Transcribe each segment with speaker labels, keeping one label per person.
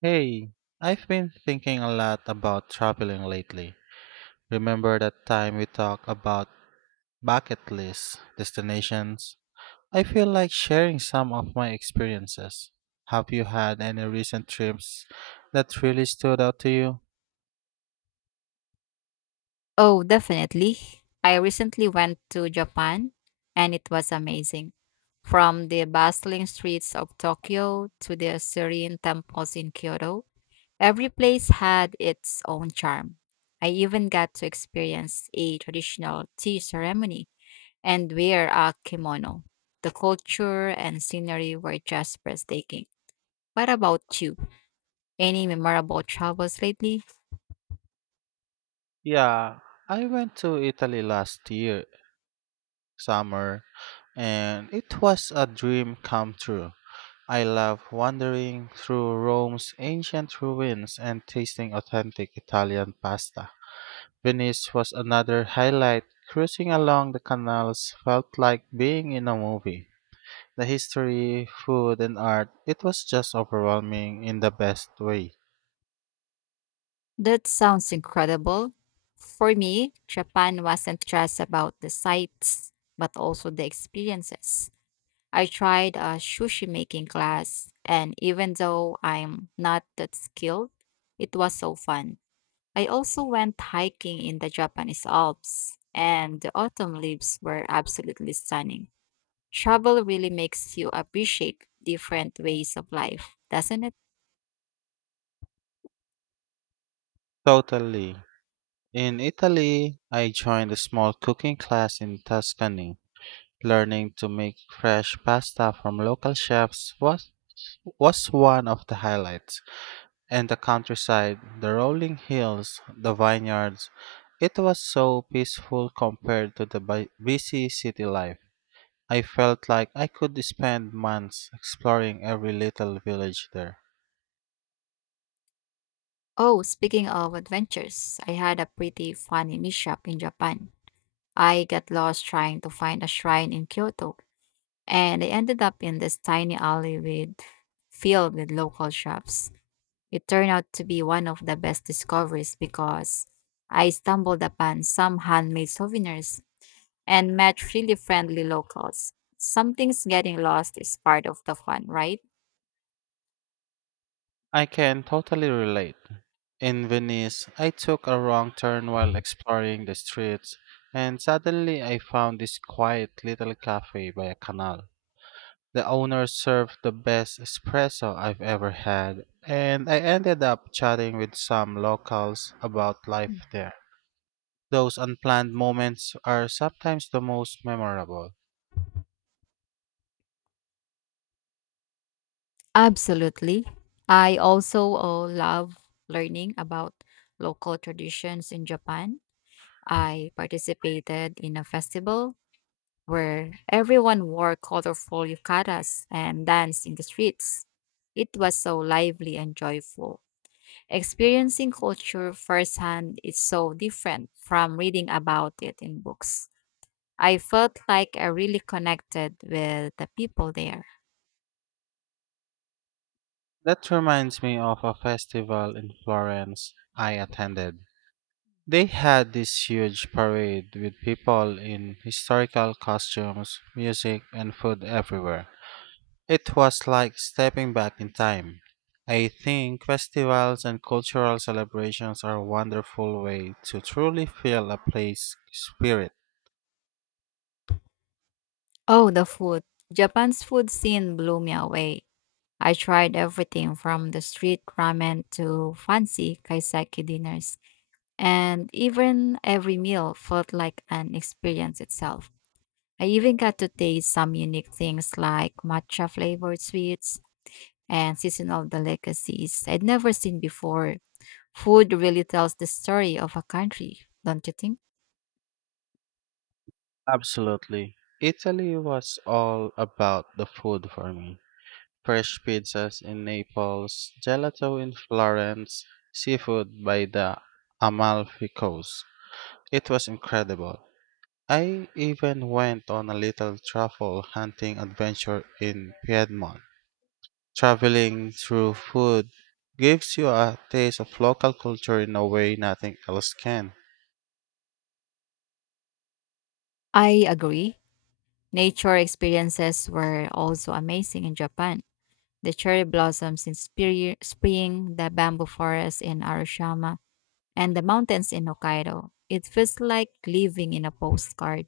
Speaker 1: Hey, I've been thinking a lot about traveling lately. Remember that time we talked about bucket list destinations? I feel like sharing some of my experiences. Have you had any recent trips that really stood out to you?
Speaker 2: Oh, definitely. I recently went to Japan and it was amazing. From the bustling streets of Tokyo to the serene temples in Kyoto, every place had its own charm. I even got to experience a traditional tea ceremony and wear a kimono. The culture and scenery were just breathtaking. What about you? Any memorable travels lately?
Speaker 1: Yeah, I went to Italy last year, summer, and it was a dream come true. I love wandering through Rome's ancient ruins and tasting authentic Italian pasta. Venice was another highlight. Cruising along the canals felt like being in a movie. The history, food, and art, it was just overwhelming in the best way.
Speaker 2: That sounds incredible. For me, Japan wasn't just about the sights, but also the experiences. I tried a sushi making class, and even though I'm not that skilled, it was so fun. I also went hiking in the Japanese Alps, and the autumn leaves were absolutely stunning. Travel really makes you appreciate different ways of life, doesn't it?
Speaker 1: Totally. In Italy, I joined a small cooking class in Tuscany. Learning to make fresh pasta from local chefs was one of the highlights. And the countryside, the rolling hills, the vineyards. It was so peaceful compared to the busy city life. I felt like I could spend months exploring every little village there.
Speaker 2: Oh, speaking of adventures, I had a pretty funny mishap in Japan. I got lost trying to find a shrine in Kyoto, and I ended up in this tiny alley with filled with local shops. It turned out to be one of the best discoveries because I stumbled upon some handmade souvenirs and met really friendly locals. Some things getting lost is part of the fun, right?
Speaker 1: I can totally relate. In Venice, I took a wrong turn while exploring the streets, and suddenly I found this quiet little cafe by a canal. The owner served the best espresso I've ever had, and I ended up chatting with some locals about life there. Those unplanned moments are sometimes the most memorable.
Speaker 2: Absolutely. I also love learning about local traditions in Japan. I participated in a festival where everyone wore colorful yukatas and danced in the streets. It was so lively and joyful. Experiencing culture firsthand is so different from reading about it in books. I felt like I really connected with the people there.
Speaker 1: That reminds me of a festival in Florence I attended. They had this huge parade with people in historical costumes, music, and food everywhere. It was like stepping back in time. I think festivals and cultural celebrations are a wonderful way to truly feel a place spirit.
Speaker 2: Oh, the food. Japan's food scene blew me away. I tried everything from the street ramen to fancy kaiseki dinners, and even every meal felt like an experience itself. I even got to taste some unique things like matcha flavored sweets and seasonal delicacies I'd never seen before. Food really tells the story of a country, don't you think?
Speaker 1: Absolutely. Italy was all about the food for me. Fresh pizzas in Naples, gelato in Florence, seafood by the Amalfi Coast. It was incredible. I even went on a little truffle hunting adventure in Piedmont. Traveling through food gives you a taste of local culture in a way nothing else can.
Speaker 2: I agree. Nature experiences were also amazing in Japan. The cherry blossoms in spring, the bamboo forest in Arashiyama, and the mountains in Hokkaido. It feels like living in a postcard.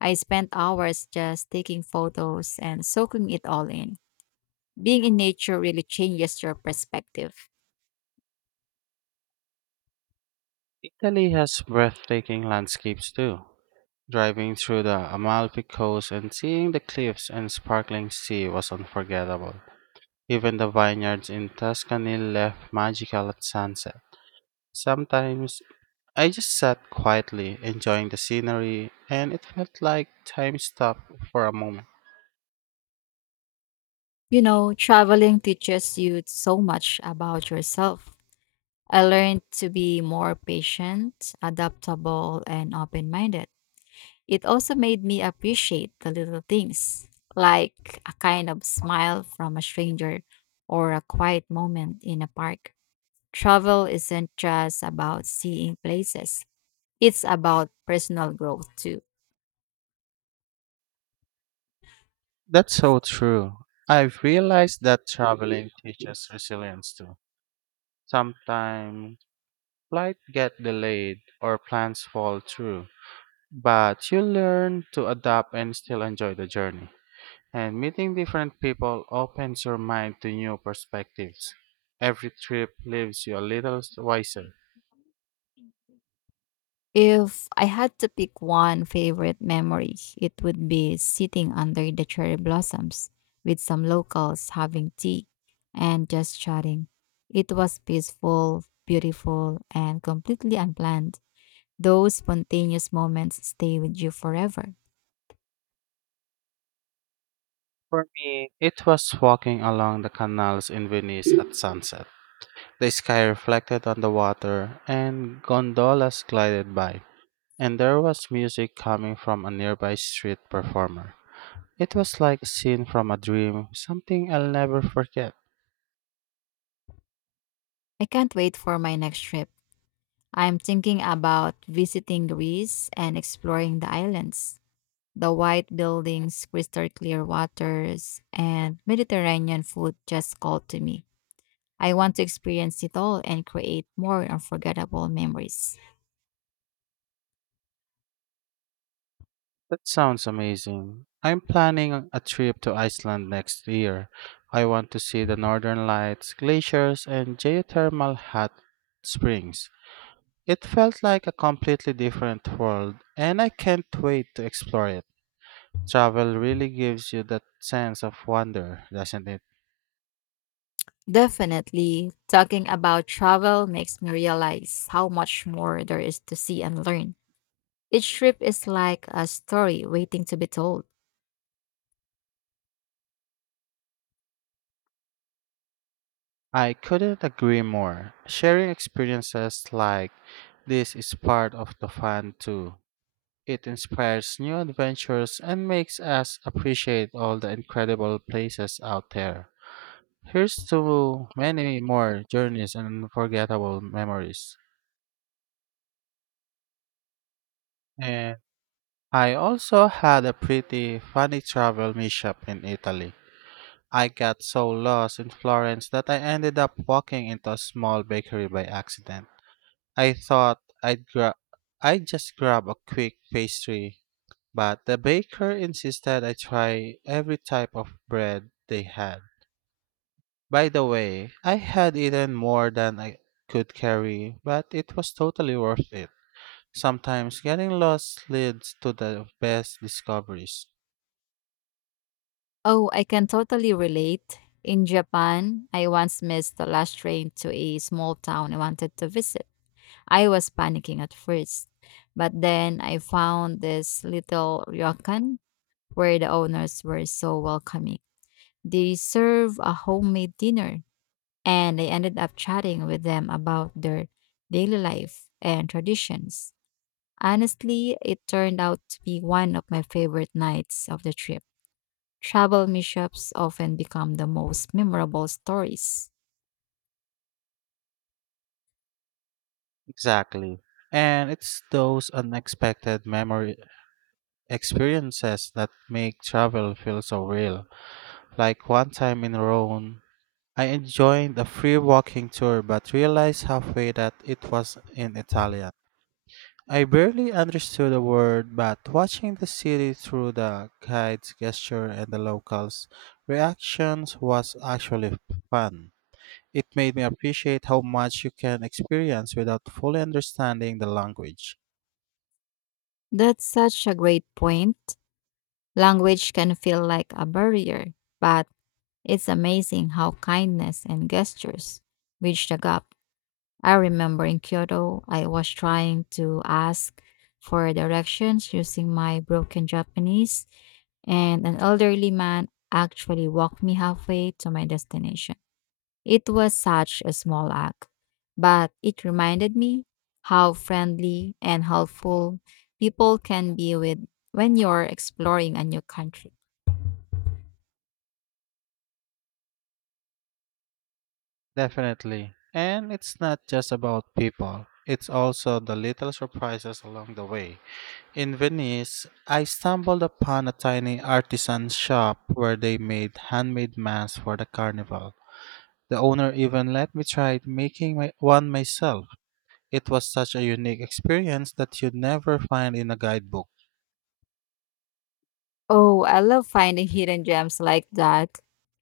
Speaker 2: I spent hours just taking photos and soaking it all in. Being in nature really changes your perspective.
Speaker 1: Italy has breathtaking landscapes too. Driving through the Amalfi Coast and seeing the cliffs and sparkling sea was unforgettable. Even the vineyards in Tuscany left magical at sunset. Sometimes I just sat quietly enjoying the scenery and it felt like time stopped for a moment.
Speaker 2: You know, traveling teaches you so much about yourself. I learned to be more patient, adaptable, and open minded. It also made me appreciate the little things, like a kind of smile from a stranger or a quiet moment in a park. Travel isn't just about seeing places, it's about personal growth too.
Speaker 1: That's so true. I've realized that traveling teaches resilience too. Sometimes flights get delayed or plans fall through, but you learn to adapt and still enjoy the journey. And meeting different people opens your mind to new perspectives. Every trip leaves you a little wiser.
Speaker 2: If I had to pick one favorite memory, it would be sitting under the cherry blossoms with some locals having tea and just chatting. It was peaceful, beautiful, and completely unplanned. Those spontaneous moments stay with you forever.
Speaker 1: For me, it was walking along the canals in Venice at sunset. The sky reflected on the water and gondolas glided by. And there was music coming from a nearby street performer. It was like a scene from a dream, something I'll never forget.
Speaker 2: I can't wait for my next trip. I'm thinking about visiting Greece and exploring the islands. The white buildings, crystal clear waters, and Mediterranean food just called to me. I want to experience it all and create more unforgettable memories.
Speaker 1: That sounds amazing. I'm planning a trip to Iceland next year. I want to see the northern lights, glaciers, and geothermal hot springs. It felt like a completely different world, and I can't wait to explore it. Travel really gives you that sense of wonder, doesn't it?
Speaker 2: Definitely, talking about travel makes me realize how much more there is to see and learn. Each trip is like a story waiting to be told.
Speaker 1: I couldn't agree more. Sharing experiences like this is part of the fun too. It inspires new adventures and makes us appreciate all the incredible places out there. Here's to many more journeys and unforgettable memories. And I also had a pretty funny travel mishap in Italy. I got so lost in Florence that I ended up walking into a small bakery by accident. I thought I'd gra- I'd just grab a quick pastry, but the baker insisted I try every type of bread they had. By the way, I had eaten more than I could carry, but it was totally worth it. Sometimes getting lost leads to the best discoveries.
Speaker 2: Oh, I can totally relate. In Japan, I once missed the last train to a small town I wanted to visit. I was panicking at first, but then I found this little ryokan where the owners were so welcoming. They serve a homemade dinner, and I ended up chatting with them about their daily life and traditions. Honestly, it turned out to be one of my favorite nights of the trip. Travel mishaps often become the most memorable stories.
Speaker 1: Exactly. And it's those unexpected memory experiences that make travel feel so real. Like one time in Rome, I enjoyed the free walking tour but realized halfway that it was in Italian. I barely understood a word, but watching the city through the guide's gesture and the locals' reactions was actually fun. It made me appreciate how much you can experience without fully understanding the language.
Speaker 2: That's such a great point. Language can feel like a barrier, but it's amazing how kindness and gestures bridge the gap. I remember in Kyoto, I was trying to ask for directions using my broken Japanese, and an elderly man actually walked me halfway to my destination. It was such a small act, but it reminded me how friendly and helpful people can be with when you're exploring a new country.
Speaker 1: Definitely. And it's not just about people, it's also the little surprises along the way. In Venice, I stumbled upon a tiny artisan shop where they made handmade masks for the carnival. The owner even let me try making my, one myself. It was such a unique experience that you'd never find in a guidebook.
Speaker 2: Oh, I love finding hidden gems like that.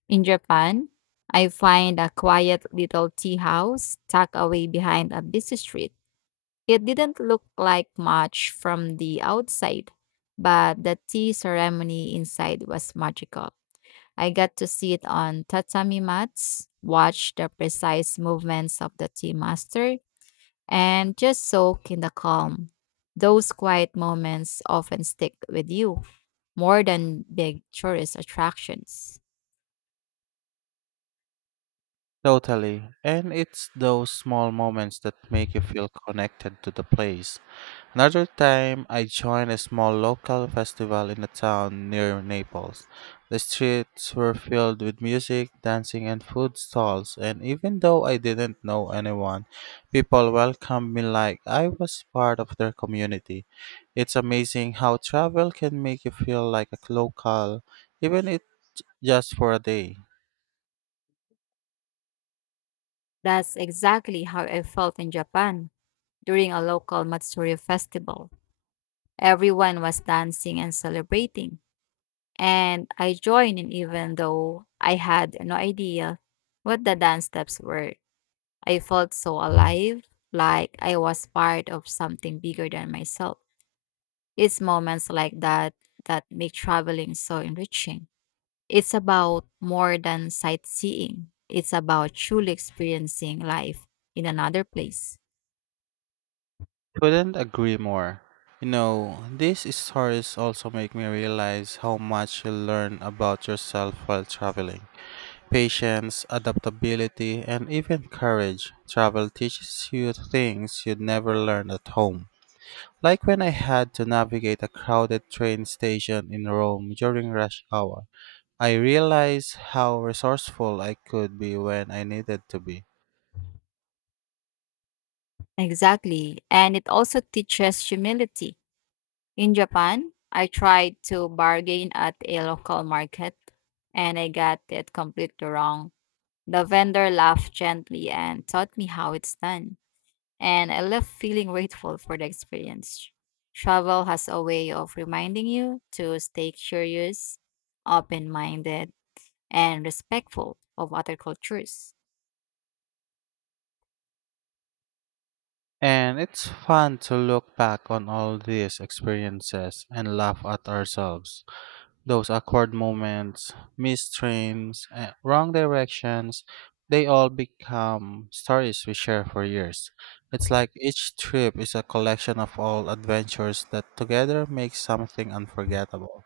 Speaker 2: In Japan, I find a quiet little tea house tucked away behind a busy street. It didn't look like much from the outside, but the tea ceremony inside was magical. I got to sit on tatami mats, watch the precise movements of the tea master, and just soak in the calm. Those quiet moments often stick with you more than big tourist attractions.
Speaker 1: Totally. And it's those small moments that make you feel connected to the place. Another time, I joined a small local festival in a town near Naples. The streets were filled with music, dancing, and food stalls, and even though I didn't know anyone, people welcomed me like I was part of their community. It's amazing how travel can make you feel like a local, even if just for a day.
Speaker 2: That's exactly how I felt in Japan during a local Matsuri festival. Everyone was dancing and celebrating, and I joined in even though I had no idea what the dance steps were. I felt so alive, like I was part of something bigger than myself. It's moments like that that make traveling so enriching. It's about more than sightseeing, it's about truly experiencing life in another place.
Speaker 1: Couldn't agree more. You know, these stories also make me realize how much you learn about yourself while traveling. Patience, adaptability, and even courage. Travel teaches you things you'd never learn at home. Like when I had to navigate a crowded train station in Rome during rush hour, I realized how resourceful I could be when I needed to be.
Speaker 2: Exactly. And it also teaches humility. In Japan, I tried to bargain at a local market and I got it completely wrong. The vendor laughed gently and taught me how it's done, and I left feeling grateful for the experience. Travel has a way of reminding you to stay curious, open minded, and respectful of other cultures.
Speaker 1: And it's fun to look back on all these experiences and laugh at ourselves. Those awkward moments, missed trains, and wrong directions, they all become stories we share for years. It's like each trip is a collection of all adventures that together make something unforgettable.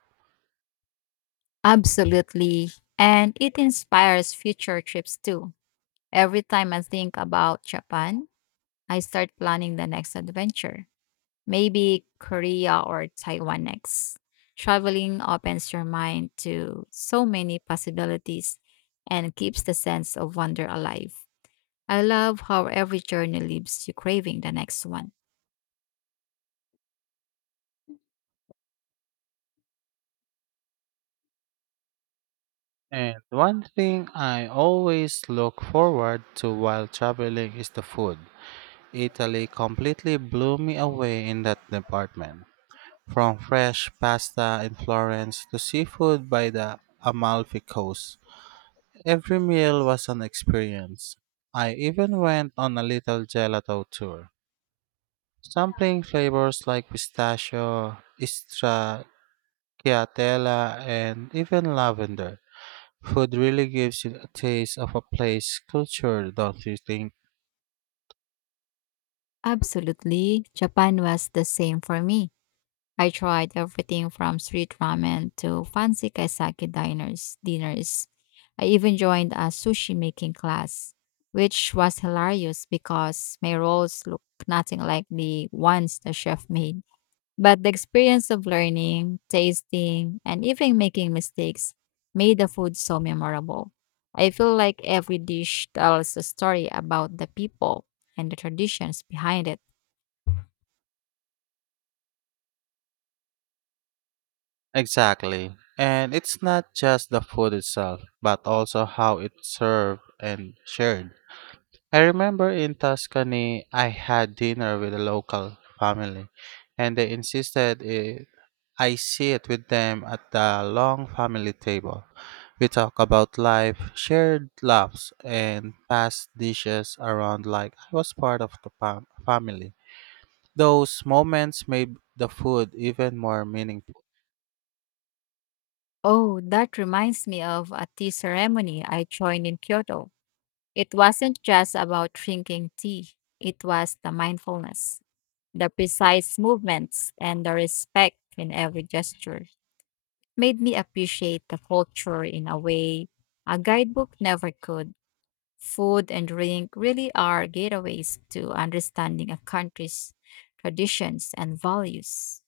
Speaker 2: Absolutely. And it inspires future trips too. Every time I think about Japan, I start planning the next adventure. Maybe Korea or Taiwan next. Traveling opens your mind to so many possibilities and keeps the sense of wonder alive. I love how every journey leaves you craving the next one.
Speaker 1: And one thing I always look forward to while traveling is the food. Italy completely blew me away in that department. From fresh pasta in Florence to seafood by the Amalfi Coast. Every meal was an experience. I even went on a little gelato tour, sampling flavors like pistachio, stracciatella, and even lavender. Food really gives you a taste of a place culture, don't you think?
Speaker 2: Absolutely, Japan was the same for me. I tried everything from street ramen to fancy kaisaki dinners. I even joined a sushi making class, which was hilarious because my rolls looked nothing like the ones the chef made. But the experience of learning, tasting, and even making mistakes made the food so memorable. I feel like every dish tells a story about the people and the traditions behind it.
Speaker 1: Exactly. And it's not just the food itself, but also how it's served and shared. I remember in Tuscany, I had dinner with a local family, and they insisted it I sit with them at the long family table. We talk about life, shared laughs, and pass dishes around like I was part of the family. Those moments made the food even more meaningful.
Speaker 2: Oh, that reminds me of a tea ceremony I joined in Kyoto. It wasn't just about drinking tea, it was the mindfulness, the precise movements, and the respect in every gesture. Made me appreciate the culture in a way a guidebook never could. Food and drink really are gateways to understanding a country's traditions and values.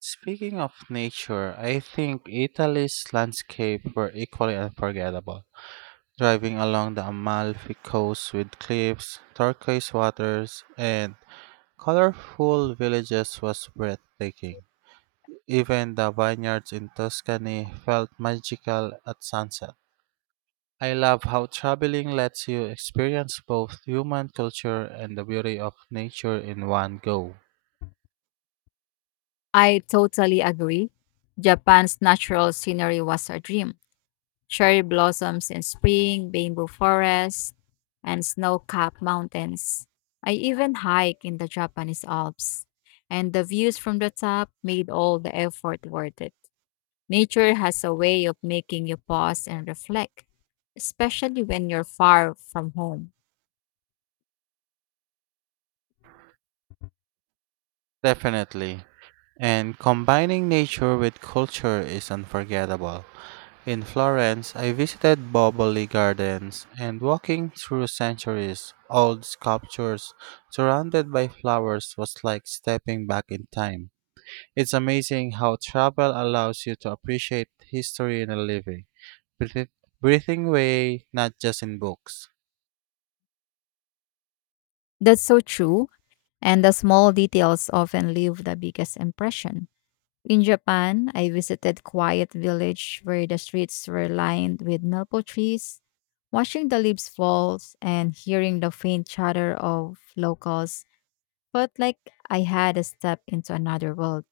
Speaker 1: Speaking of nature, I think Italy's landscape were equally unforgettable. Driving along the Amalfi coast with cliffs, turquoise waters, and colorful villages was breathtaking. Even the vineyards in Tuscany felt magical at sunset. I love how traveling lets you experience both human culture and the beauty of nature in one go.
Speaker 2: I totally agree. Japan's natural scenery was a dream cherry blossoms in spring, bamboo forests, and snow capped mountains. I even hike in the Japanese Alps, and the views from the top made all the effort worth it. Nature has a way of making you pause and reflect, especially when you're far from home.
Speaker 1: Definitely. And combining nature with culture is unforgettable. In Florence, I visited Boboli Gardens and walking through centuries old sculptures surrounded by flowers was like stepping back in time. It's amazing how travel allows you to appreciate history in a living, breathi- breathing way, not just in books.
Speaker 2: That's so true, and the small details often leave the biggest impression. In Japan, I visited quiet village where the streets were lined with maple trees. Watching the leaves fall and hearing the faint chatter of locals felt like I had a step into another world.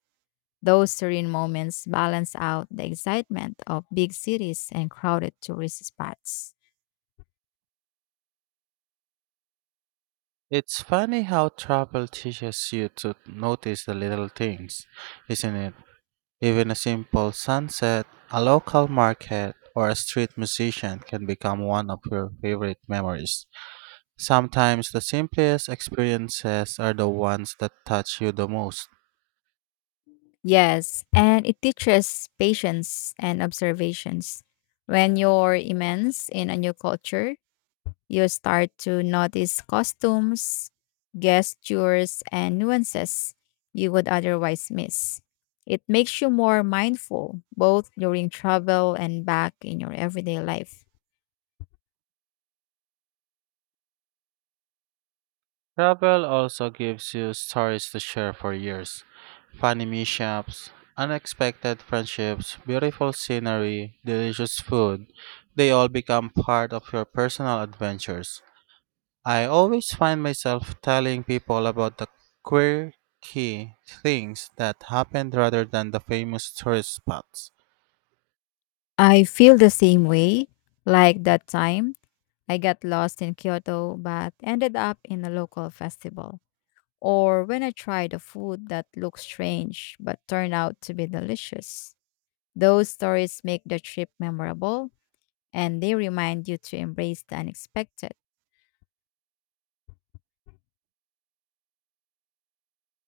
Speaker 2: Those serene moments balance out the excitement of big cities and crowded tourist spots.
Speaker 1: It's funny how travel teaches you to notice the little things, isn't it? Even a simple sunset, a local market, or a street musician can become one of your favorite memories. Sometimes the simplest experiences are the ones that touch you the most.
Speaker 2: Yes, and it teaches patience and observations. When you're immersed in a new culture, you start to notice costumes, gestures, and nuances you would otherwise miss. It makes you more mindful, both during travel and back in your everyday life.
Speaker 1: Travel also gives you stories to share for years. Funny mishaps, unexpected friendships, beautiful scenery, delicious food. They all become part of your personal adventures. I always find myself telling people about the quirky things that happened rather than the famous tourist spots.
Speaker 2: I feel the same way. Like that time, I got lost in Kyoto but ended up in a local festival. Or when I tried a food that looked strange but turned out to be delicious. Those stories make the trip memorable and they remind you to embrace the unexpected.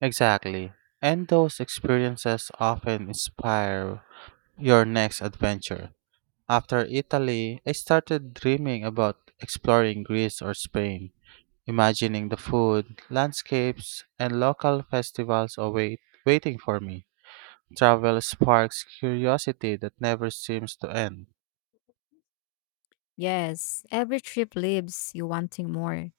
Speaker 1: Exactly. And those experiences often inspire your next adventure. After Italy, I started dreaming about exploring Greece or Spain, imagining the food, landscapes, and local festivals await waiting for me. Travel sparks curiosity that never seems to end.
Speaker 2: Yes, every trip leaves you wanting more.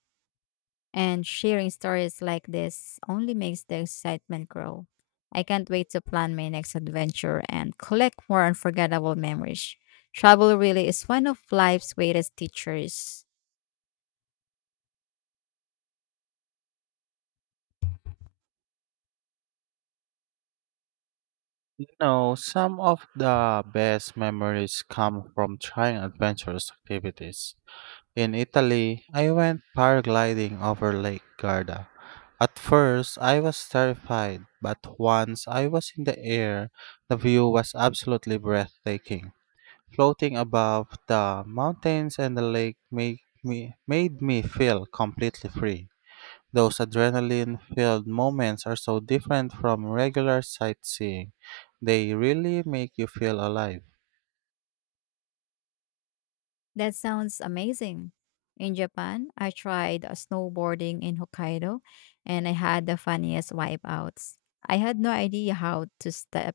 Speaker 2: And sharing stories like this only makes the excitement grow. I can't wait to plan my next adventure and collect more unforgettable memories. Travel really is one of life's greatest teachers.
Speaker 1: You know, some of the best memories come from trying adventurous activities. In Italy, I went paragliding over Lake Garda. At first, I was terrified, but once I was in the air, the view was absolutely breathtaking. Floating above the mountains and the lake made me feel completely free. Those adrenaline filled moments are so different from regular sightseeing. They really make you feel alive.
Speaker 2: That sounds amazing. In Japan, I tried snowboarding in Hokkaido and I had the funniest wipeouts. I had no idea how to step,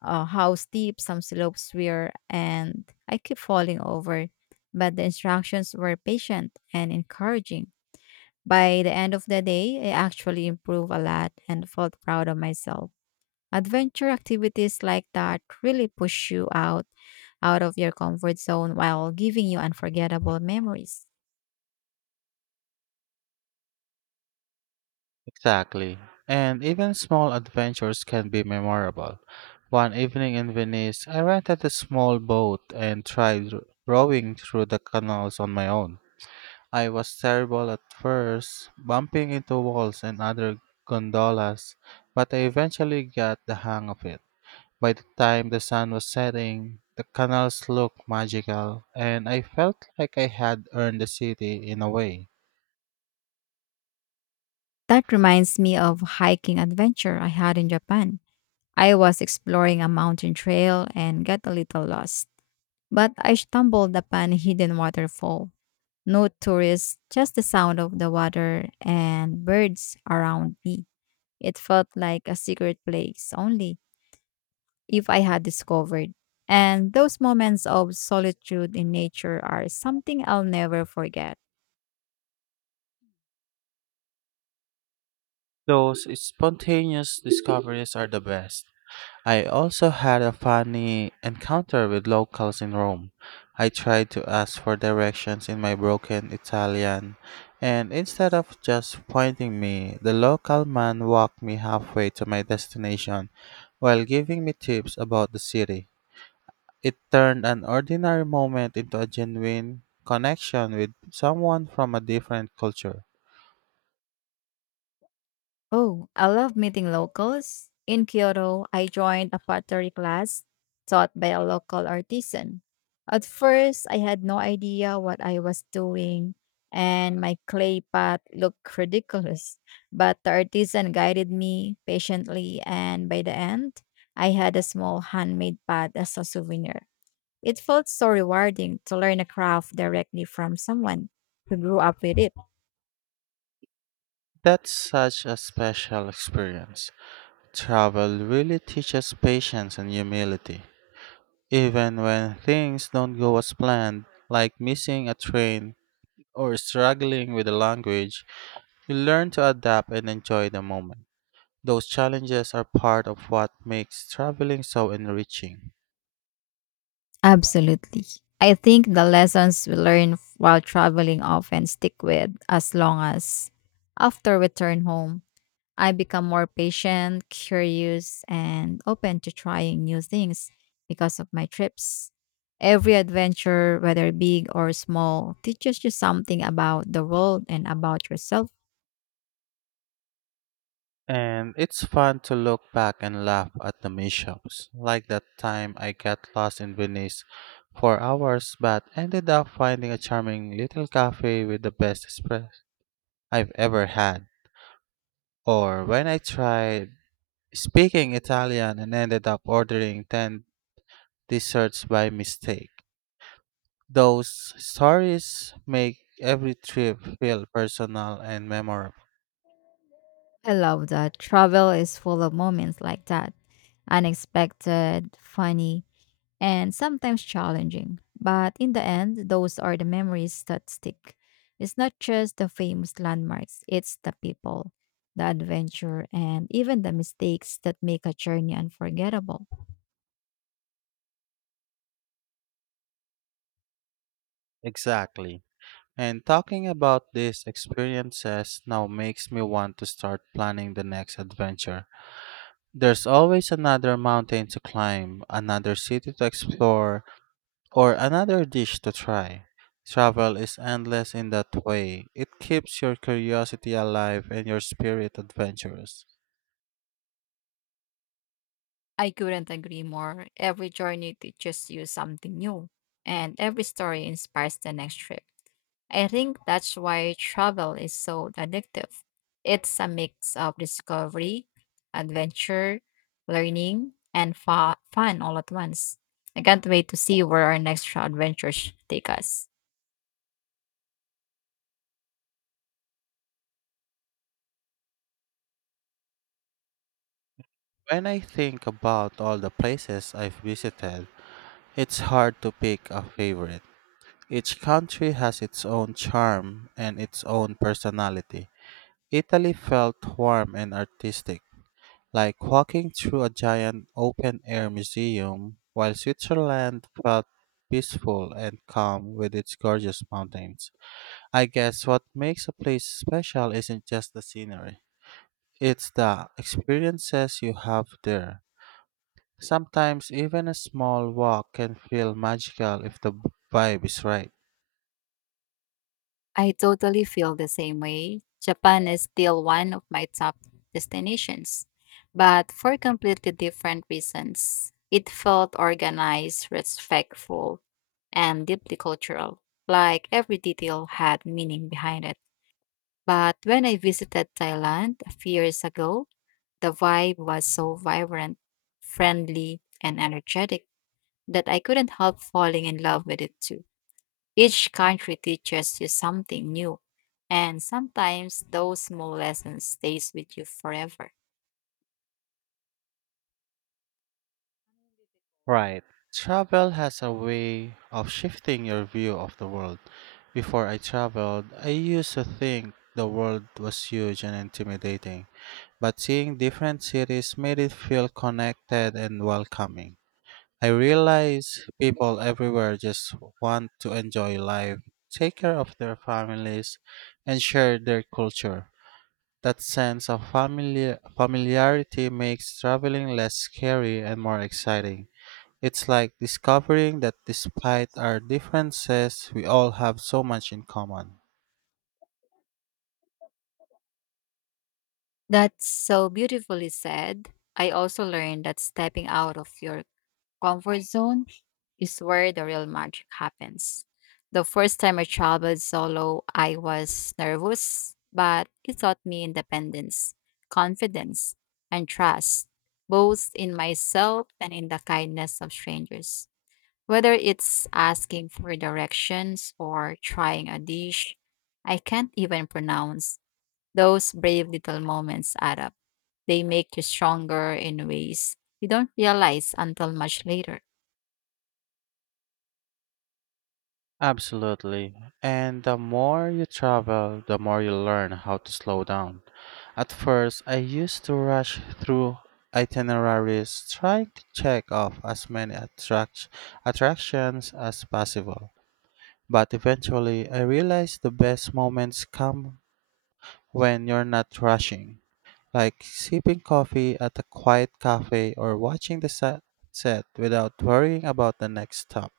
Speaker 2: uh, how steep some slopes were, and I kept falling over. But the instructions were patient and encouraging. By the end of the day, I actually improved a lot and felt proud of myself. Adventure activities like that really push you out of your comfort zone while giving you unforgettable memories.
Speaker 1: Exactly. And even small adventures can be memorable. One evening in Venice, I rented a small boat and tried rowing through the canals on my own. I was terrible at first, bumping into walls and other gondolas, but I eventually got the hang of it. By the time the sun was setting, the canals looked magical, and I felt like I had earned the city in a way.
Speaker 2: That reminds me of hiking adventure I had in Japan. I was exploring a mountain trail and got a little lost, but I stumbled upon a hidden waterfall. No tourists, just the sound of the water and birds around me. It felt like a secret place only if I had discovered. And those moments of solitude in nature are something I'll never forget.
Speaker 1: Those spontaneous discoveries are the best. I also had a funny encounter with locals in Rome. I tried to ask for directions in my broken Italian, and instead of just pointing me, the local man walked me halfway to my destination while giving me tips about the city. It turned an ordinary moment into a genuine connection with someone from a different culture.
Speaker 2: Oh, I love meeting locals. In Kyoto, I joined a pottery class taught by a local artisan. At first, I had no idea what I was doing, and my clay pot looked ridiculous. But the artisan guided me patiently, and by the end, I had a small handmade pot as a souvenir. It felt so rewarding to learn a craft directly from someone who grew up with it.
Speaker 1: That's such a special experience. Travel really teaches patience and humility. Even when things don't go as planned, like missing a train or struggling with the language, you learn to adapt and enjoy the moment. Those challenges are part of what makes traveling so enriching.
Speaker 2: Absolutely. I think the lessons we learn while traveling often stick with as long as after return home, I become more patient, curious, and open to trying new things because of my trips. Every adventure, whether big or small, teaches you something about the world and about yourself.
Speaker 1: And it's fun to look back and laugh at the mishaps, like that time I got lost in Venice for hours but ended up finding a charming little cafe with the best espresso I've ever had. Or when I tried speaking Italian and ended up ordering 10 desserts by mistake. Those stories make every trip feel personal and memorable.
Speaker 2: I love that travel is full of moments like that unexpected, funny, and sometimes challenging. But in the end, those are the memories that stick. It's not just the famous landmarks, it's the people, the adventure, and even the mistakes that make a journey unforgettable.
Speaker 1: Exactly. And talking about these experiences now makes me want to start planning the next adventure. There's always another mountain to climb, another city to explore, or another dish to try. Travel is endless in that way. It keeps your curiosity alive and your spirit adventurous.
Speaker 2: I couldn't agree more. Every journey teaches you something new, and every story inspires the next trip. I think that's why travel is so addictive. It's a mix of discovery, adventure, learning, and fun all at once. I can't wait to see where our next adventures take us.
Speaker 1: When I think about all the places I've visited, it's hard to pick a favorite. Each country has its own charm and its own personality. Italy felt warm and artistic, like walking through a giant open air museum, while Switzerland felt peaceful and calm with its gorgeous mountains. I guess what makes a place special isn't just the scenery, it's the experiences you have there. Sometimes even a small walk can feel magical if the vibe is right.
Speaker 2: I totally feel the same way. Japan is still one of my top destinations, but for completely different reasons. It felt organized, respectful, and deeply cultural, like every detail had meaning behind it. But when I visited Thailand a few years ago, the vibe was so vibrant, friendly, and energetic that I couldn't help falling in love with it too. Each country teaches you something new, and sometimes those small lessons stays with you forever.
Speaker 1: Right. Travel has a way of shifting your view of the world. Before I traveled, I used to think the world was huge and intimidating, but seeing different cities made it feel connected and welcoming. I realize people everywhere just want to enjoy life, take care of their families, and share their culture. That sense of familiarity makes traveling less scary and more exciting. It's like discovering that despite our differences, we all have so much in common.
Speaker 2: That's so beautifully said. I also learned that stepping out of your comfort zone is where the real magic happens. The first time I traveled solo, I was nervous, but it taught me independence, confidence, and trust, both in myself and in the kindness of strangers. Whether it's asking for directions or trying a dish I can't even pronounce, those brave little moments add up. They make you stronger in ways you don't realize until much later.
Speaker 1: Absolutely. And the more you travel, the more you learn how to slow down. At first, I used to rush through itineraries trying to check off as many attractions as possible. But eventually, I realized the best moments come when you're not rushing, like sipping coffee at a quiet cafe or watching the sunset without worrying about the next stop.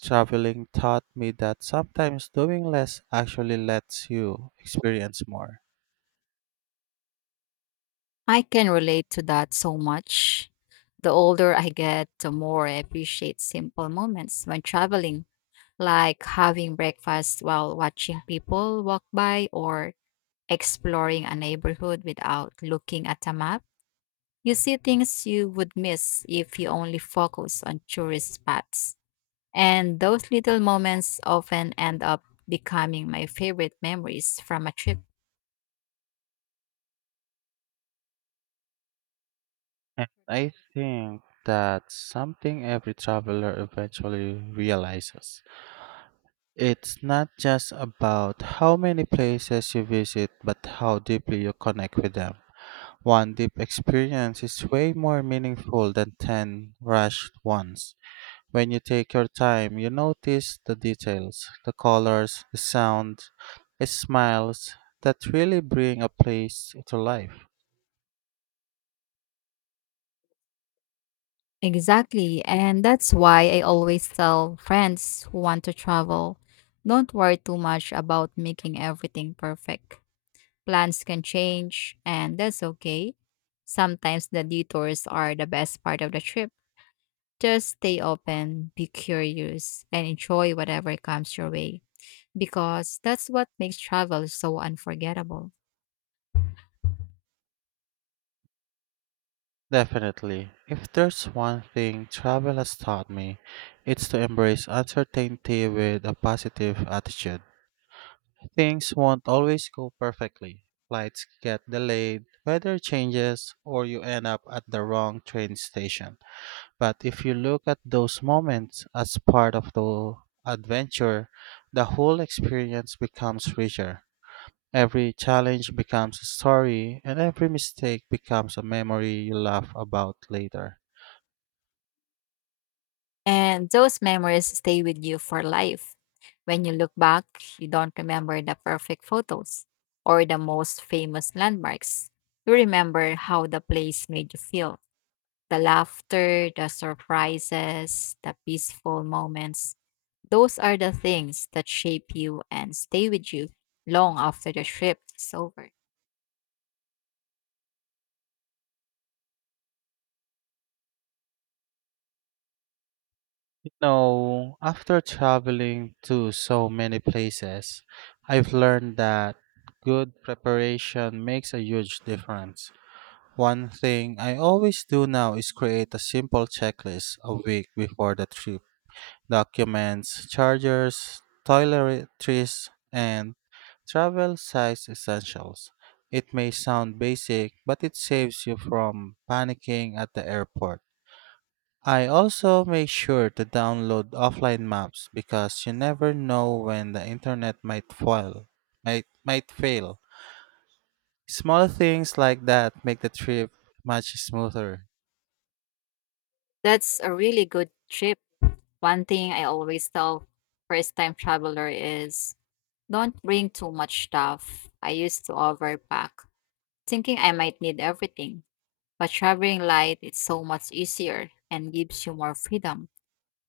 Speaker 1: Traveling taught me that sometimes doing less actually lets you experience more.
Speaker 2: I can relate to that so much. The older I get, the more I appreciate simple moments when traveling, like having breakfast while watching people walk by or exploring a neighborhood without looking at a map. You see things you would miss if you only focus on tourist spots. And those little moments often end up becoming my favorite memories from a trip.
Speaker 1: And I think that's something every traveler eventually realizes. It's not just about how many places you visit, but how deeply you connect with them. One deep experience is way more meaningful than 10 rushed ones. When you take your time, you notice the details, the colors, the sound, the smiles that really bring a place to life.
Speaker 2: Exactly. And that's why I always tell friends who want to travel don't worry too much about making everything perfect. Plans can change, and that's okay. Sometimes the detours are the best part of the trip. Just stay open, be curious, and enjoy whatever comes your way because that's what makes travel so unforgettable.
Speaker 1: Definitely. If there's one thing travel has taught me, it's to embrace uncertainty with a positive attitude. Things won't always go perfectly. Flights get delayed, weather changes, or you end up at the wrong train station. But if you look at those moments as part of the adventure, the whole experience becomes richer. Every challenge becomes a story, and every mistake becomes a memory you laugh about later.
Speaker 2: And those memories stay with you for life. When you look back, you don't remember the perfect photos or the most famous landmarks. You remember how the place made you feel the laughter, the surprises, the peaceful moments. Those are the things that shape you and stay with you long after the trip is over.
Speaker 1: You know, after traveling to so many places, I've learned that good preparation makes a huge difference. One thing I always do now is create a simple checklist a week before the trip: documents, chargers, toiletries, and travel size essentials. It may sound basic, but it saves you from panicking at the airport. I also make sure to download offline maps because you never know when the internet might fail. Might fail. Small things like that make the trip much smoother.
Speaker 2: That's a really good trip. One thing I always tell first time traveler is don't bring too much stuff. I used to overpack, thinking I might need everything. But traveling light is so much easier and gives you more freedom.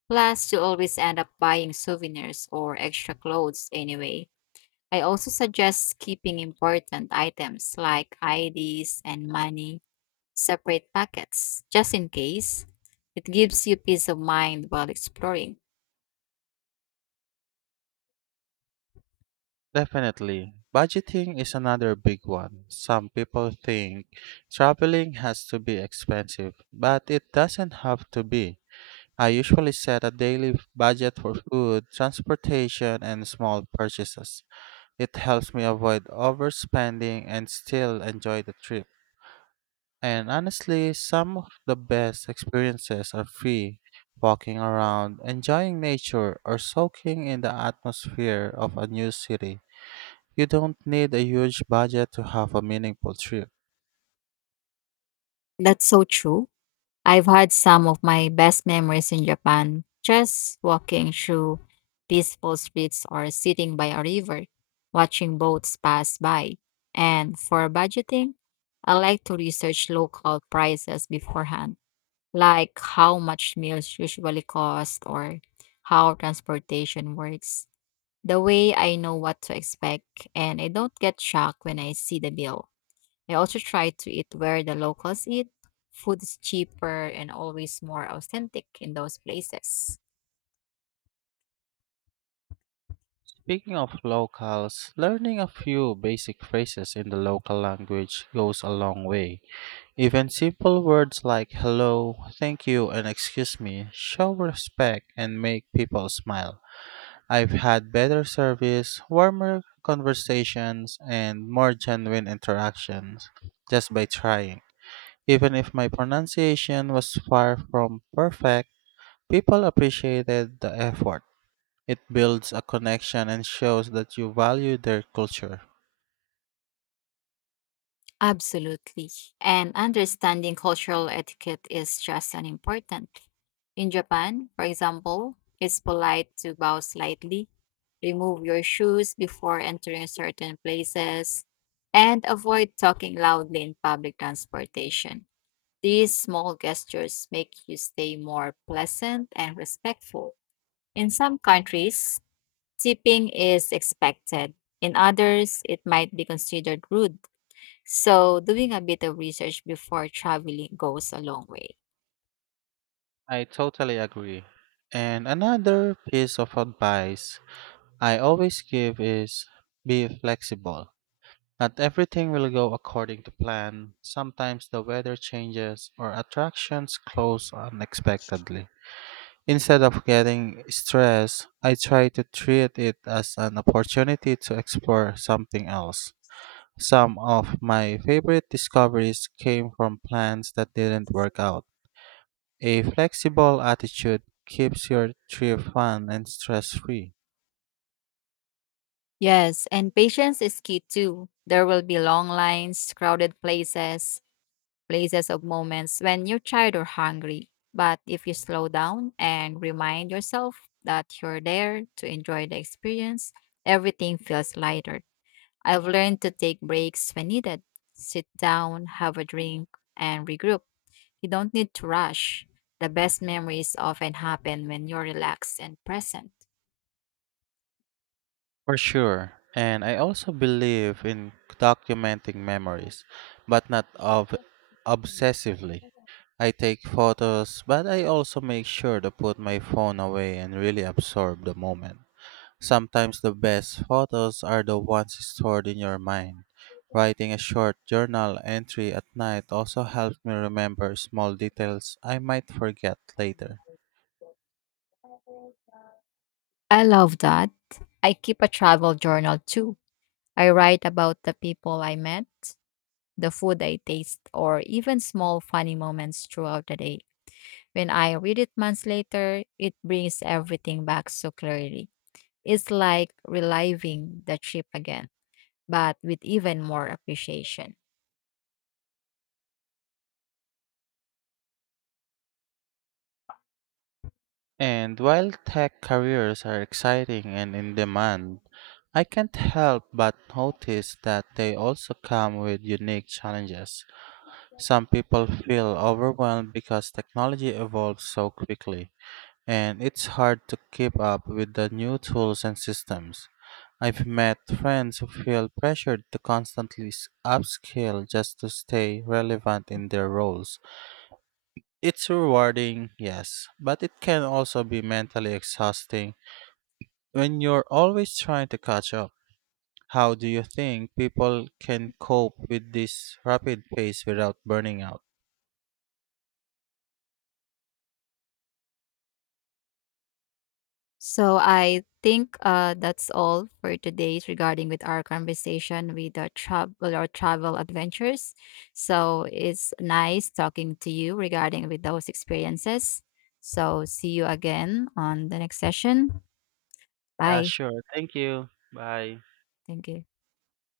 Speaker 2: Plus, you always end up buying souvenirs or extra clothes anyway. I also suggest keeping important items like IDs and money separate packets, just in case. It gives you peace of mind while exploring.
Speaker 1: Definitely. Budgeting is another big one. Some people think traveling has to be expensive, but it doesn't have to be. I usually set a daily budget for food, transportation, and small purchases. It helps me avoid overspending and still enjoy the trip. And honestly, some of the best experiences are free, walking around, enjoying nature, or soaking in the atmosphere of a new city. You don't need a huge budget to have a meaningful trip.
Speaker 2: That's so true. I've had some of my best memories in Japan just walking through peaceful streets or sitting by a river, watching boats pass by. And for budgeting, I like to research local prices beforehand, like how much meals usually cost or how transportation works. The way I know what to expect and I don't get shocked when I see the bill. I also try to eat where the locals eat. Food is cheaper and always more authentic in those places.
Speaker 1: Speaking of locals, learning a few basic phrases in the local language goes a long way. Even simple words like hello, thank you, and excuse me show respect and make people smile. I've had better service, warmer conversations, and more genuine interactions just by trying. Even if my pronunciation was far from perfect, people appreciated the effort. It builds a connection and shows that you value their culture.
Speaker 2: Absolutely. And understanding cultural etiquette is just as important. In Japan, for example, it's polite to bow slightly, remove your shoes before entering certain places, and avoid talking loudly in public transportation. These small gestures make you stay more pleasant and respectful. In some countries, tipping is expected. In others, it might be considered rude. So, doing a bit of research before traveling goes a long way.
Speaker 1: I totally agree. And another piece of advice I always give is: be flexible. Not everything will go according to plan. Sometimes the weather changes or attractions close unexpectedly. Instead of getting stressed, I try to treat it as an opportunity to explore something else. Some of my favorite discoveries came from plans that didn't work out. A flexible attitude keeps your trip fun and stress free.
Speaker 2: Yes, and patience is key too. There will be long lines, crowded places, places of moments when you're tired or hungry. But if you slow down and remind yourself that you're there to enjoy the experience, everything feels lighter. I've learned to take breaks when needed, sit down, have a drink, and regroup. You don't need to rush. The best memories often happen when you're relaxed and present.
Speaker 1: For sure. And I also believe in documenting memories, but not obsessively. I take photos, but I also make sure to put my phone away and really absorb the moment. Sometimes the best photos are the ones stored in your mind. Writing a short journal entry at night also helps me remember small details I might forget later.
Speaker 2: I love that. I keep a travel journal too. I write about the people I met, the food I taste, or even small funny moments throughout the day. When I read it months later, it brings everything back so clearly. It's like reliving the trip again, but with even more appreciation.
Speaker 1: And while tech careers are exciting and in demand, I can't help but notice that they also come with unique challenges. Some people feel overwhelmed because technology evolves so quickly, and it's hard to keep up with the new tools and systems. I've met friends who feel pressured to constantly upskill just to stay relevant in their roles. It's rewarding, yes, but it can also be mentally exhausting when you're always trying to catch up. How do you think people can cope with this rapid pace without burning out?
Speaker 2: So I think that's all for today's regarding with our conversation with the travel or travel adventures. So it's nice talking to you regarding with those experiences. So see you again on the next session.
Speaker 1: Yeah,
Speaker 2: Bye.
Speaker 1: sure. Thank you. Bye.
Speaker 2: Thank you.